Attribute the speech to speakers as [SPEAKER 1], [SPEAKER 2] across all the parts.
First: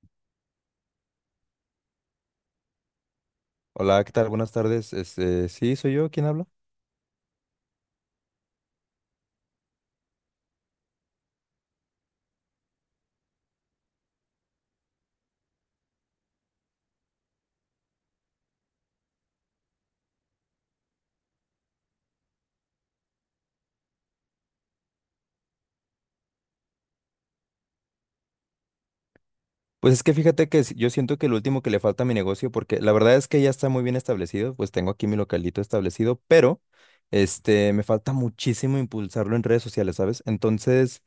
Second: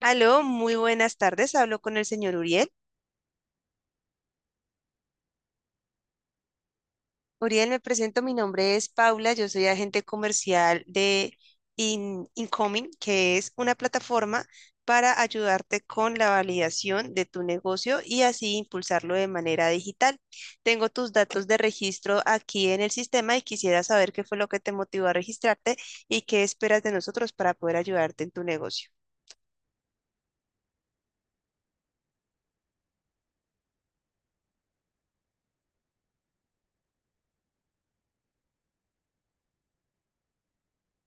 [SPEAKER 1] Aló, muy buenas tardes. Hablo con el señor Uriel.
[SPEAKER 2] Hola, ¿qué tal? Buenas tardes. Sí, soy yo. ¿Quién habla?
[SPEAKER 1] Uriel, me presento. Mi nombre es Paula. Yo soy agente comercial de Incoming, que es una plataforma para ayudarte con la validación de tu negocio y así impulsarlo de manera digital. Tengo tus datos de registro aquí en el sistema y quisiera saber qué fue lo que te motivó a registrarte y qué esperas de nosotros para poder ayudarte en tu negocio.
[SPEAKER 2] Pues es que fíjate que yo siento que lo último que le falta a mi negocio, porque la verdad es que ya está muy bien establecido, pues tengo aquí mi localito establecido, pero me falta muchísimo impulsarlo en redes sociales, ¿sabes? Entonces,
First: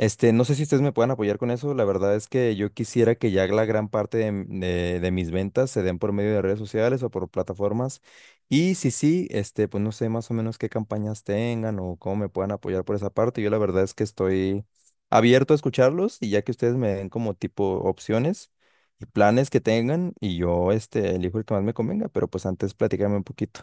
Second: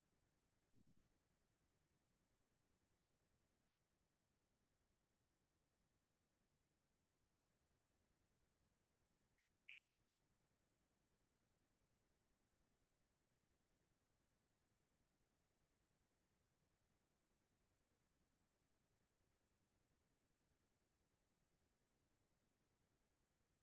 [SPEAKER 2] No sé si ustedes me puedan apoyar con eso. La verdad es que yo quisiera que ya la gran parte de mis ventas se den por medio de redes sociales o por plataformas. Y si sí, pues no sé más o menos qué campañas tengan o cómo me puedan apoyar por esa parte. Yo la verdad es que estoy abierto a escucharlos y ya que ustedes me den como tipo opciones y planes que tengan y yo elijo el que más me convenga, pero pues antes platícame un poquito.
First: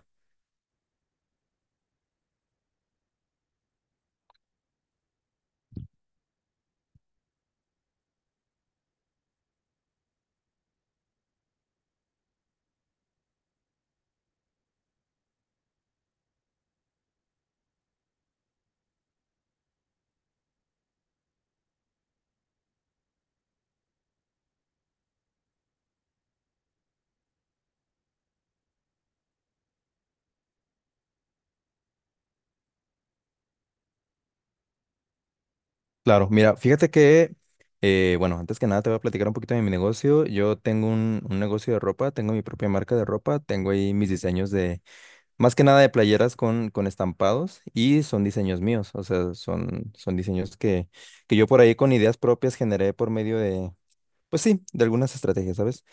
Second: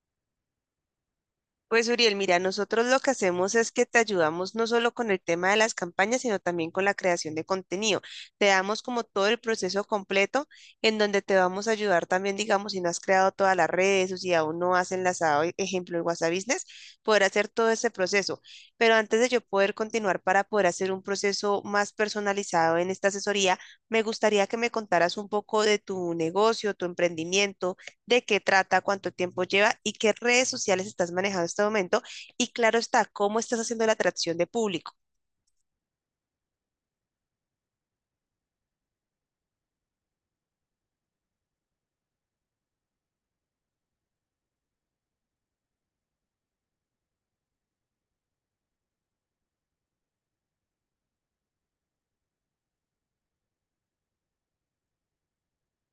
[SPEAKER 1] Pues Uriel, mira, nosotros lo que hacemos es que te ayudamos no solo con el tema de las campañas, sino también con la creación de contenido. Te damos como todo el proceso completo en donde te vamos a ayudar también, digamos, si no has creado todas las redes o si aún no has enlazado, ejemplo, el WhatsApp Business, poder hacer todo ese proceso. Pero antes de yo poder continuar para poder hacer un proceso más personalizado en esta asesoría, me gustaría que me contaras un poco de tu negocio, tu emprendimiento de qué trata, cuánto tiempo lleva y qué redes sociales estás manejando en este momento. Y claro está, cómo estás haciendo la atracción de público.
[SPEAKER 2] Claro, mira, fíjate que, bueno, antes que nada te voy a platicar un poquito de mi negocio. Yo tengo un negocio de ropa, tengo mi propia marca de ropa, tengo ahí mis diseños de, más que nada de playeras con estampados y son diseños míos, o sea, son diseños que yo por ahí con ideas propias generé por medio de, pues sí, de algunas estrategias, ¿sabes?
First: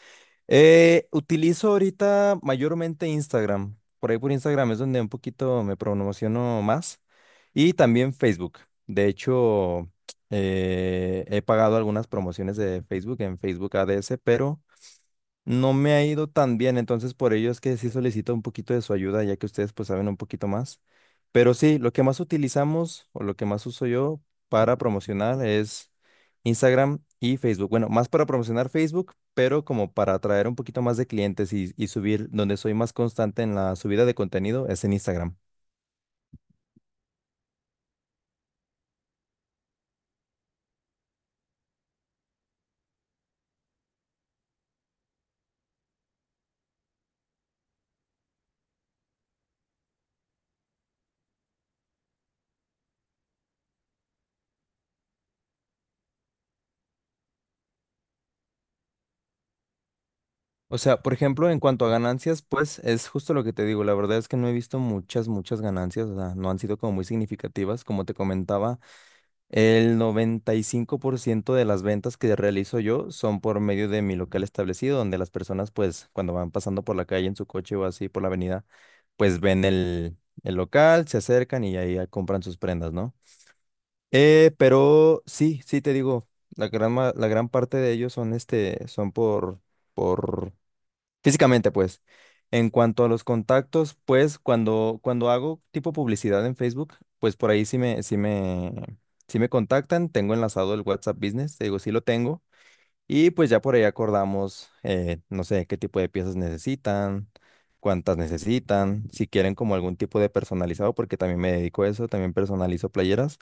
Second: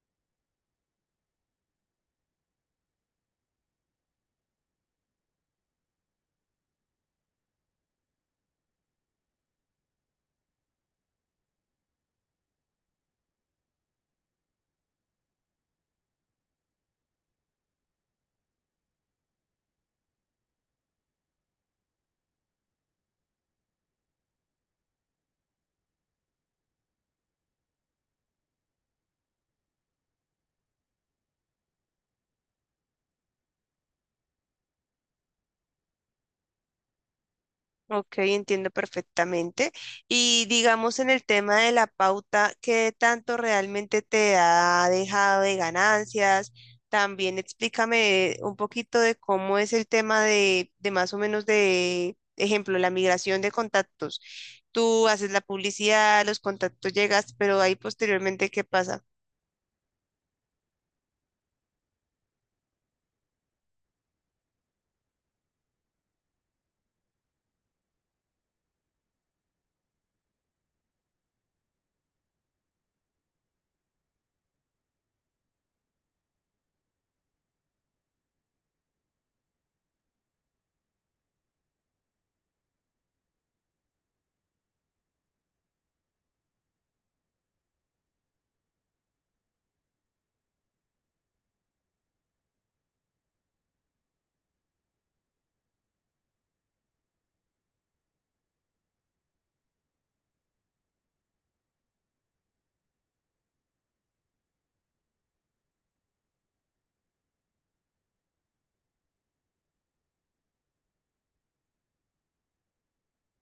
[SPEAKER 2] Utilizo ahorita mayormente Instagram. Por ahí por Instagram es donde un poquito me promociono más. Y también Facebook. De hecho, he pagado algunas promociones de Facebook en Facebook Ads, pero no me ha ido tan bien, entonces por ello es que sí solicito un poquito de su ayuda, ya que ustedes pues saben un poquito más. Pero sí, lo que más utilizamos o lo que más uso yo para promocionar es Instagram y Facebook. Bueno, más para promocionar Facebook, pero como para atraer un poquito más de clientes y subir, donde soy más constante en la subida de contenido es en Instagram.
[SPEAKER 1] Ok, entiendo perfectamente. Y digamos en el tema de la pauta, ¿qué tanto realmente te ha dejado de ganancias? También explícame un poquito de cómo es el tema de más o menos de, ejemplo, la migración de contactos. Tú haces la publicidad, los contactos llegas, pero ahí posteriormente, ¿qué pasa?
[SPEAKER 2] O sea, por ejemplo, en cuanto a ganancias, pues es justo lo que te digo. La verdad es que no he visto muchas, muchas ganancias. O sea, no han sido como muy significativas. Como te comentaba, el 95% de las ventas que realizo yo son por medio de mi local establecido, donde las personas, pues, cuando van pasando por la calle en su coche o así por la avenida, pues ven el local, se acercan y ahí ya compran sus prendas, ¿no? Pero sí, sí te digo, la gran parte de ellos son son por físicamente, pues. En cuanto a los contactos, pues cuando hago tipo publicidad en Facebook, pues por ahí sí me contactan. Tengo enlazado el WhatsApp Business, te digo, sí lo tengo. Y pues ya por ahí acordamos, no sé, qué tipo de piezas necesitan, cuántas necesitan, si quieren como algún tipo de personalizado, porque también me dedico a eso, también personalizo playeras,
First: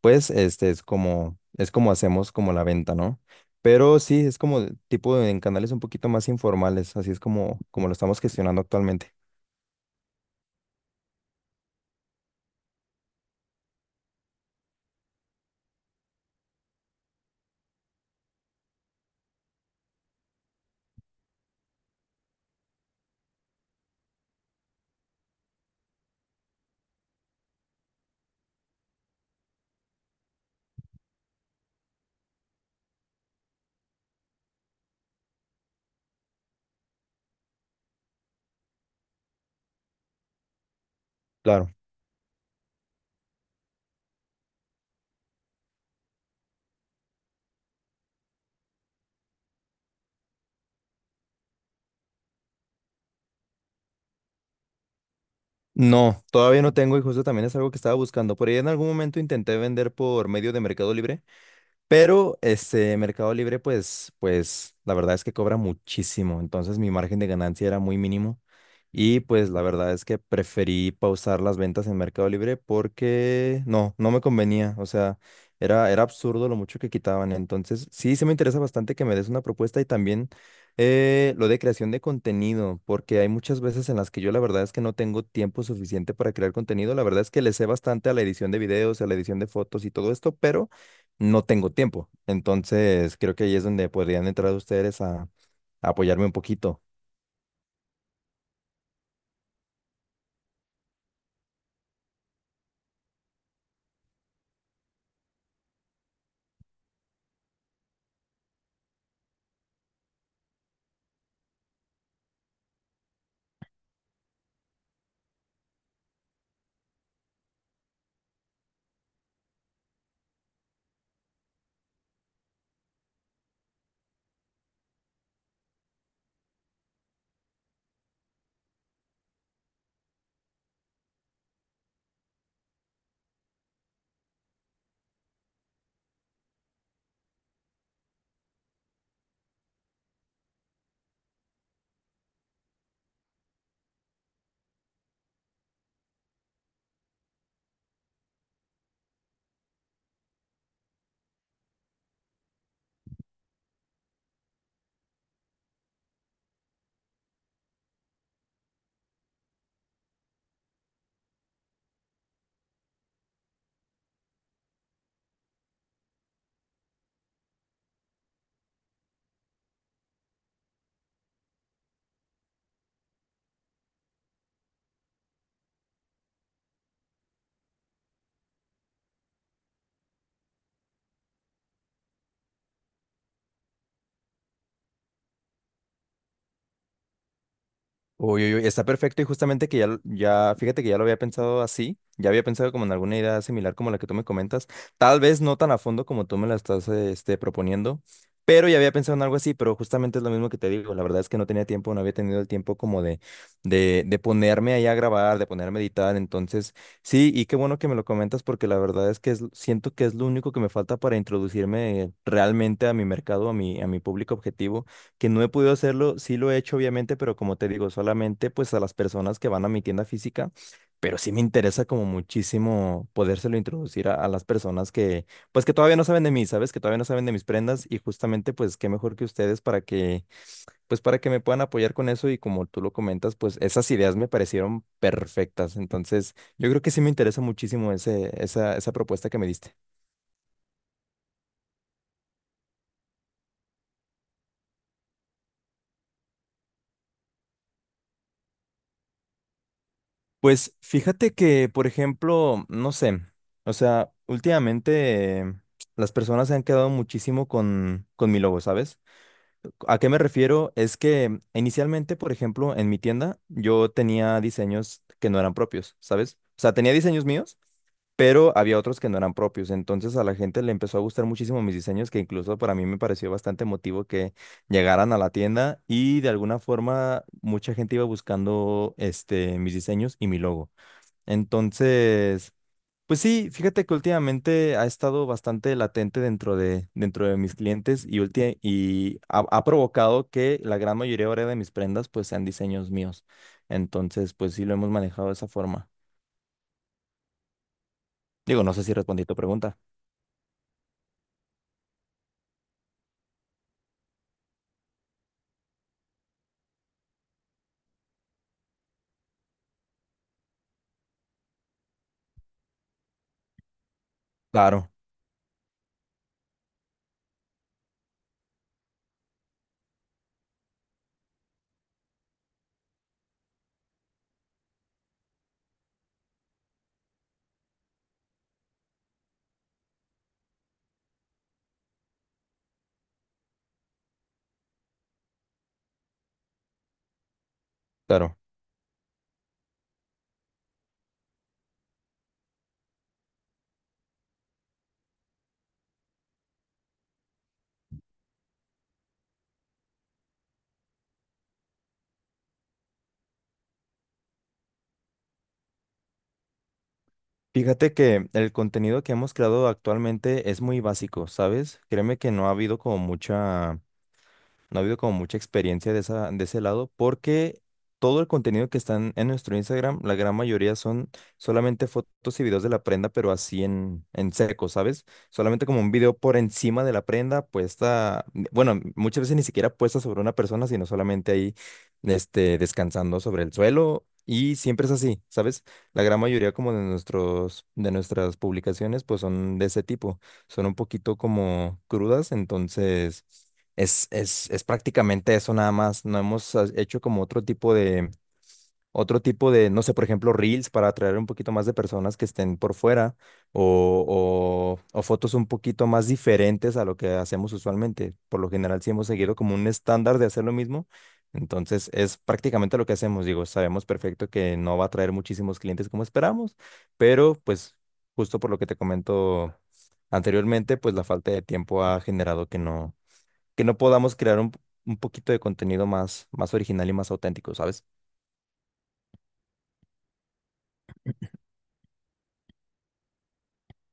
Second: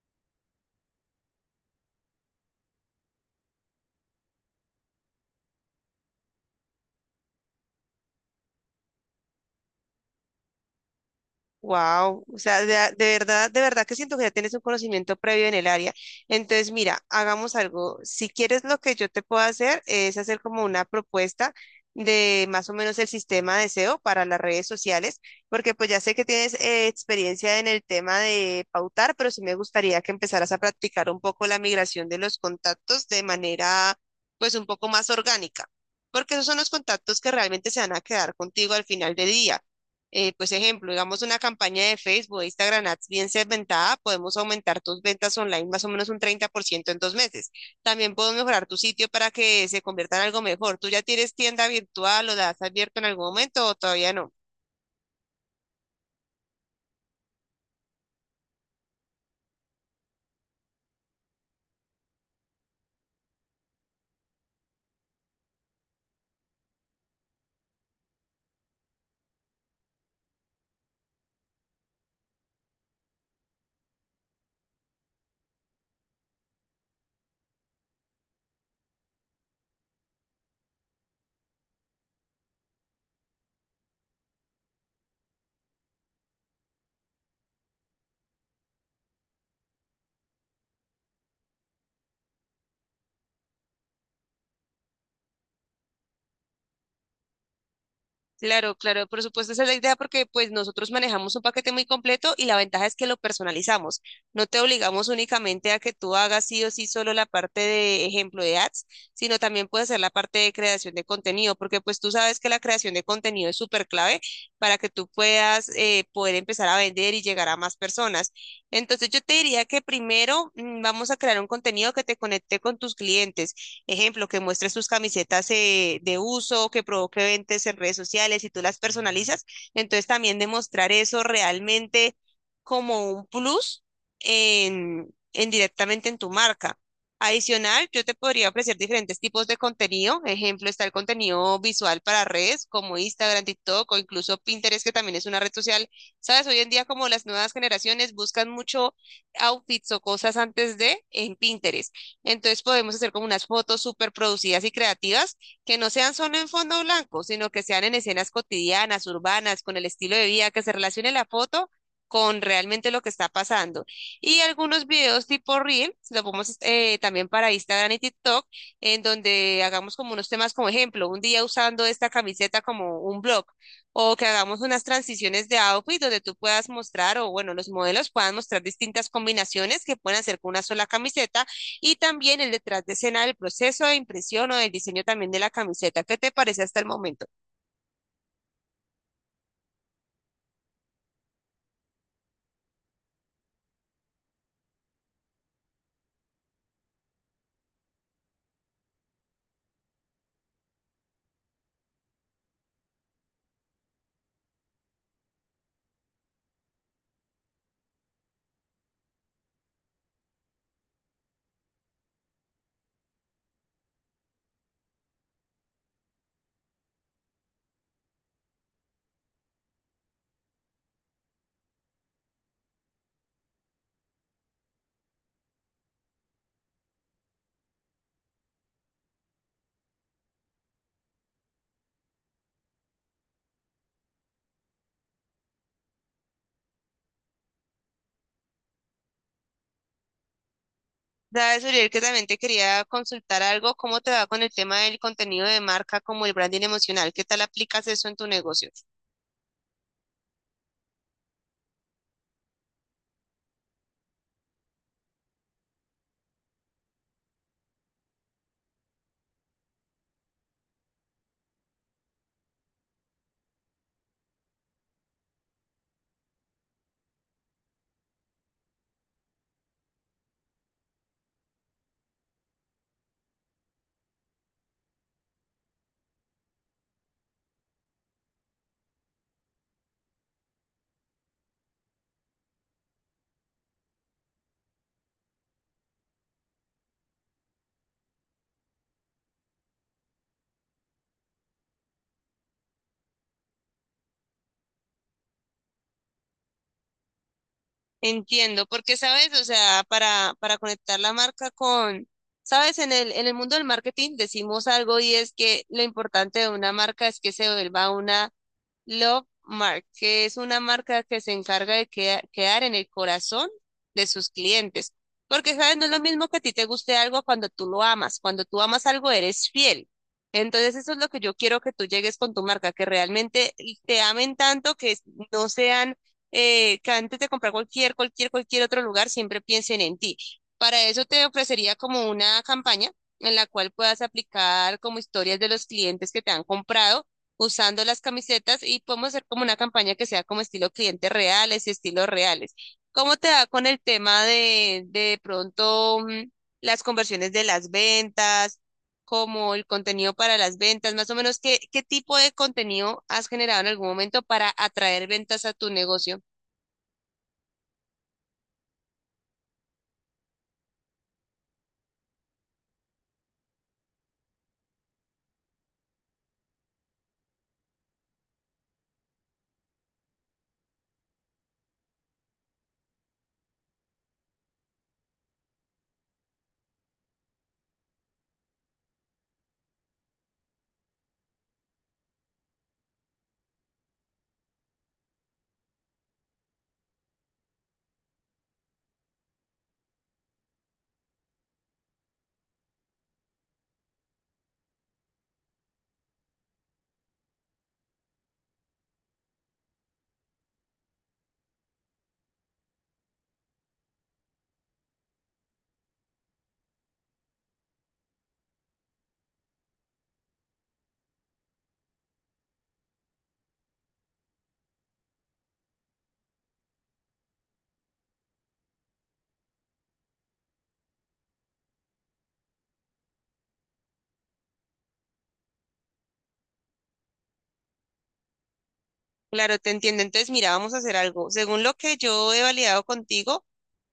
[SPEAKER 2] pues este es como hacemos como la venta, ¿no? Pero sí, es como en canales un poquito más informales, así es como lo estamos gestionando actualmente.
[SPEAKER 1] Wow, o sea, de verdad que siento que ya tienes un conocimiento previo en el área. Entonces, mira, hagamos algo. Si quieres, lo que yo te puedo hacer es hacer como una propuesta de más o menos el sistema de SEO para las redes sociales, porque pues ya sé que tienes experiencia en el tema de pautar, pero sí me gustaría que empezaras a practicar un poco la migración de los contactos de manera pues un poco más orgánica, porque esos son los contactos que realmente se van a quedar contigo al final del día pues ejemplo, digamos una
[SPEAKER 2] Claro.
[SPEAKER 1] campaña de Facebook o Instagram Ads bien segmentada, podemos aumentar tus ventas online más o menos un 30% en 2 meses. También puedo mejorar tu sitio para que se convierta en algo mejor. ¿Tú ya tienes tienda virtual o la has abierto en algún momento o todavía no?
[SPEAKER 2] No, todavía no tengo y justo también es algo que estaba buscando. Por ahí en algún momento intenté vender por medio de Mercado Libre. Pero Mercado Libre, pues la verdad es que cobra muchísimo. Entonces mi margen de ganancia era muy mínimo. Y pues la verdad es que preferí pausar las ventas en Mercado Libre porque no me convenía. O sea, era absurdo lo mucho que quitaban. Entonces, sí, se me interesa bastante que me des una propuesta y también lo de creación de contenido, porque hay muchas veces en las que yo la verdad es que no tengo tiempo suficiente para crear contenido. La verdad es que le sé bastante a la edición de videos, a la edición de fotos y todo esto, pero no tengo tiempo. Entonces, creo que ahí es donde podrían entrar ustedes a apoyarme un poquito.
[SPEAKER 1] Claro, claro, por supuesto, esa es la idea porque pues nosotros manejamos un paquete muy completo y la ventaja es que lo personalizamos. No te obligamos únicamente a que tú hagas sí o sí solo la parte de ejemplo de ads, sino también puedes hacer la parte de creación de contenido, porque pues tú sabes que la creación de contenido es súper clave para que tú puedas poder empezar a vender y llegar a más personas. Entonces yo te diría que primero vamos a crear un contenido que te conecte con tus clientes. Ejemplo, que muestre sus camisetas de uso, que provoque ventas en redes sociales y tú las personalizas. Entonces también demostrar eso realmente como un plus en directamente en tu marca. Adicional, yo te podría ofrecer diferentes tipos de contenido. Ejemplo, está el contenido visual para redes como Instagram, TikTok o incluso Pinterest, que también es una red social. Sabes, hoy en día como las nuevas generaciones buscan mucho outfits o cosas antes de en Pinterest. Entonces podemos hacer como unas fotos súper producidas y creativas que no sean solo en fondo blanco, sino que sean en escenas cotidianas, urbanas, con el estilo de vida, que se relacione la foto con realmente lo que está pasando. Y algunos videos tipo Reel, lo ponemos también para Instagram y TikTok, en donde hagamos como unos temas como ejemplo, un día usando esta camiseta como un blog, o que hagamos unas transiciones de outfit donde tú puedas mostrar, o bueno, los modelos puedan mostrar distintas combinaciones que pueden hacer con una sola camiseta y también el detrás de escena del proceso de impresión o del diseño también de la camiseta. ¿Qué te parece hasta el momento?
[SPEAKER 2] Uy, uy, uy, está perfecto y justamente que ya, fíjate que ya lo había pensado así, ya había pensado como en alguna idea similar como la que tú me comentas, tal vez no tan a fondo como tú me la estás proponiendo, pero ya había pensado en algo así, pero justamente es lo mismo que te digo, la verdad es que no tenía tiempo, no había tenido el tiempo como de ponerme ahí a grabar, de ponerme a editar, entonces sí, y qué bueno que me lo comentas porque la verdad es que siento que es lo único que me falta para introducirme realmente a mi mercado, a mi público objetivo que no he podido hacerlo, sí lo he hecho obviamente, pero como te digo, solamente pues a las personas que van a mi tienda física, pero sí me interesa como muchísimo podérselo introducir a las personas que pues que todavía no saben de mí, ¿sabes? Que todavía no saben de mis prendas y justamente pues qué mejor que ustedes para que pues para que me puedan apoyar con eso y como tú lo comentas, pues esas ideas me parecieron perfectas, entonces yo creo que sí me interesa muchísimo esa propuesta que me diste.
[SPEAKER 1] Sabes, Uriel, que también te quería consultar algo, ¿cómo te va con el tema del contenido de marca como el branding emocional? ¿Qué tal aplicas eso en tu negocio?
[SPEAKER 2] Pues fíjate que, por ejemplo, no sé, o sea, últimamente las personas se han quedado muchísimo con mi logo, ¿sabes? ¿A qué me refiero? Es que inicialmente, por ejemplo, en mi tienda yo tenía diseños que no eran propios, ¿sabes? O sea, tenía diseños míos, pero había otros que no eran propios. Entonces a la gente le empezó a gustar muchísimo mis diseños, que incluso para mí me pareció bastante emotivo que llegaran a la tienda y de alguna forma mucha gente iba buscando mis diseños y mi logo. Entonces, pues sí, fíjate que últimamente ha estado bastante latente dentro de mis clientes y, y ha provocado que la gran mayoría ahora de mis prendas pues sean diseños míos. Entonces, pues sí lo hemos manejado de esa forma. Digo,
[SPEAKER 1] Entiendo,
[SPEAKER 2] no sé si
[SPEAKER 1] porque
[SPEAKER 2] respondí tu
[SPEAKER 1] sabes, o
[SPEAKER 2] pregunta.
[SPEAKER 1] sea, para conectar la marca con, sabes, en en el mundo del marketing decimos algo y es que lo importante de una marca es que se vuelva una Love Mark, que es una marca que se encarga de quedar en el corazón de sus
[SPEAKER 2] Claro,
[SPEAKER 1] clientes. Porque, ¿sabes? No es lo mismo que a ti te guste algo cuando tú lo amas. Cuando tú amas algo, eres fiel. Entonces, eso es lo que yo quiero que tú llegues con tu marca, que realmente te amen tanto que no sean, que antes de comprar cualquier otro lugar, siempre piensen en ti. Para eso te ofrecería como una campaña en la cual puedas aplicar como historias de los clientes que te han comprado usando las
[SPEAKER 2] claro.
[SPEAKER 1] camisetas y podemos hacer como una campaña que sea como estilo clientes reales y estilos reales. ¿Cómo te va con el tema de pronto las conversiones de las ventas, como el contenido para las ventas, más o menos qué tipo de contenido has generado en algún momento para atraer ventas a tu negocio?
[SPEAKER 2] Fíjate que el contenido que hemos creado actualmente es muy básico, ¿sabes? Créeme que no ha habido como mucha... no ha habido como mucha experiencia de de ese lado porque todo el contenido que están en nuestro Instagram, la gran mayoría son solamente fotos y videos de la prenda, pero así en seco, ¿sabes? Solamente como un video por encima de la prenda puesta, bueno, muchas veces ni siquiera puesta sobre una persona, sino solamente ahí, descansando sobre el suelo. Y siempre es así, ¿sabes? La gran mayoría como de nuestros, de nuestras publicaciones, pues son de ese tipo. Son un poquito como crudas, entonces... Es prácticamente eso nada más. No hemos hecho como otro tipo de, no sé, por ejemplo, reels para atraer un poquito más de personas que estén por fuera o fotos un poquito más diferentes a lo que hacemos usualmente. Por lo general, sí hemos seguido como un estándar de hacer lo mismo. Entonces, es prácticamente lo que hacemos. Digo, sabemos perfecto que no va a traer muchísimos clientes como esperamos, pero pues justo por lo que te comento anteriormente, pues la falta de tiempo ha generado que no podamos crear un poquito de contenido más, más original y más auténtico, ¿sabes?
[SPEAKER 1] Claro, te entiendo. Entonces, mira, vamos a hacer algo. Según lo que yo he validado contigo,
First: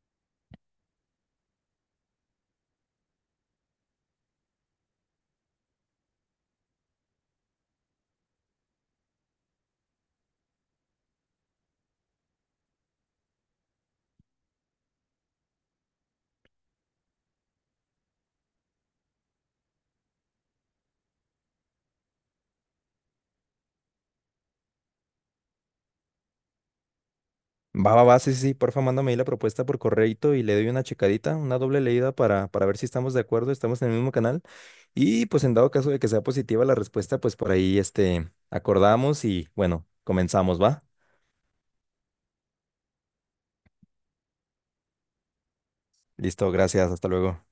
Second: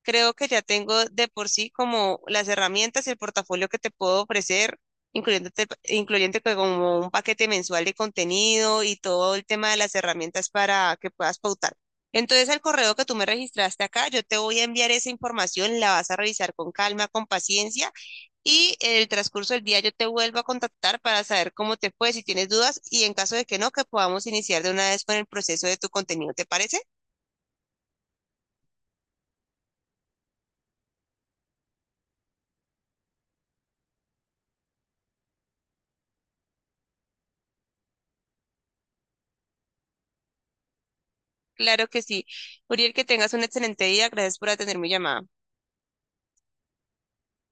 [SPEAKER 1] creo que ya tengo de por sí como las herramientas y el portafolio que te puedo ofrecer, incluyéndote, incluyente que como un paquete mensual de contenido y todo el tema de las herramientas para que puedas pautar. Entonces, al correo que tú me registraste acá, yo te voy a enviar esa información, la vas a revisar con calma, con paciencia y en el transcurso del día yo te vuelvo a contactar para saber cómo te fue, si tienes dudas y en caso de que no, que podamos iniciar de una vez con el proceso de tu contenido. ¿Te parece?
[SPEAKER 2] Va, va, va, sí, sí, sí, porfa, mándame ahí la propuesta por correo y le doy una checadita, una doble leída para ver si estamos de acuerdo, estamos en el mismo canal. Y pues en dado caso de que sea positiva la respuesta, pues por ahí acordamos y bueno, comenzamos, ¿va?
[SPEAKER 1] Claro que sí. Uriel, que tengas un excelente día. Gracias por atender mi llamada.
[SPEAKER 2] Listo, gracias, hasta luego.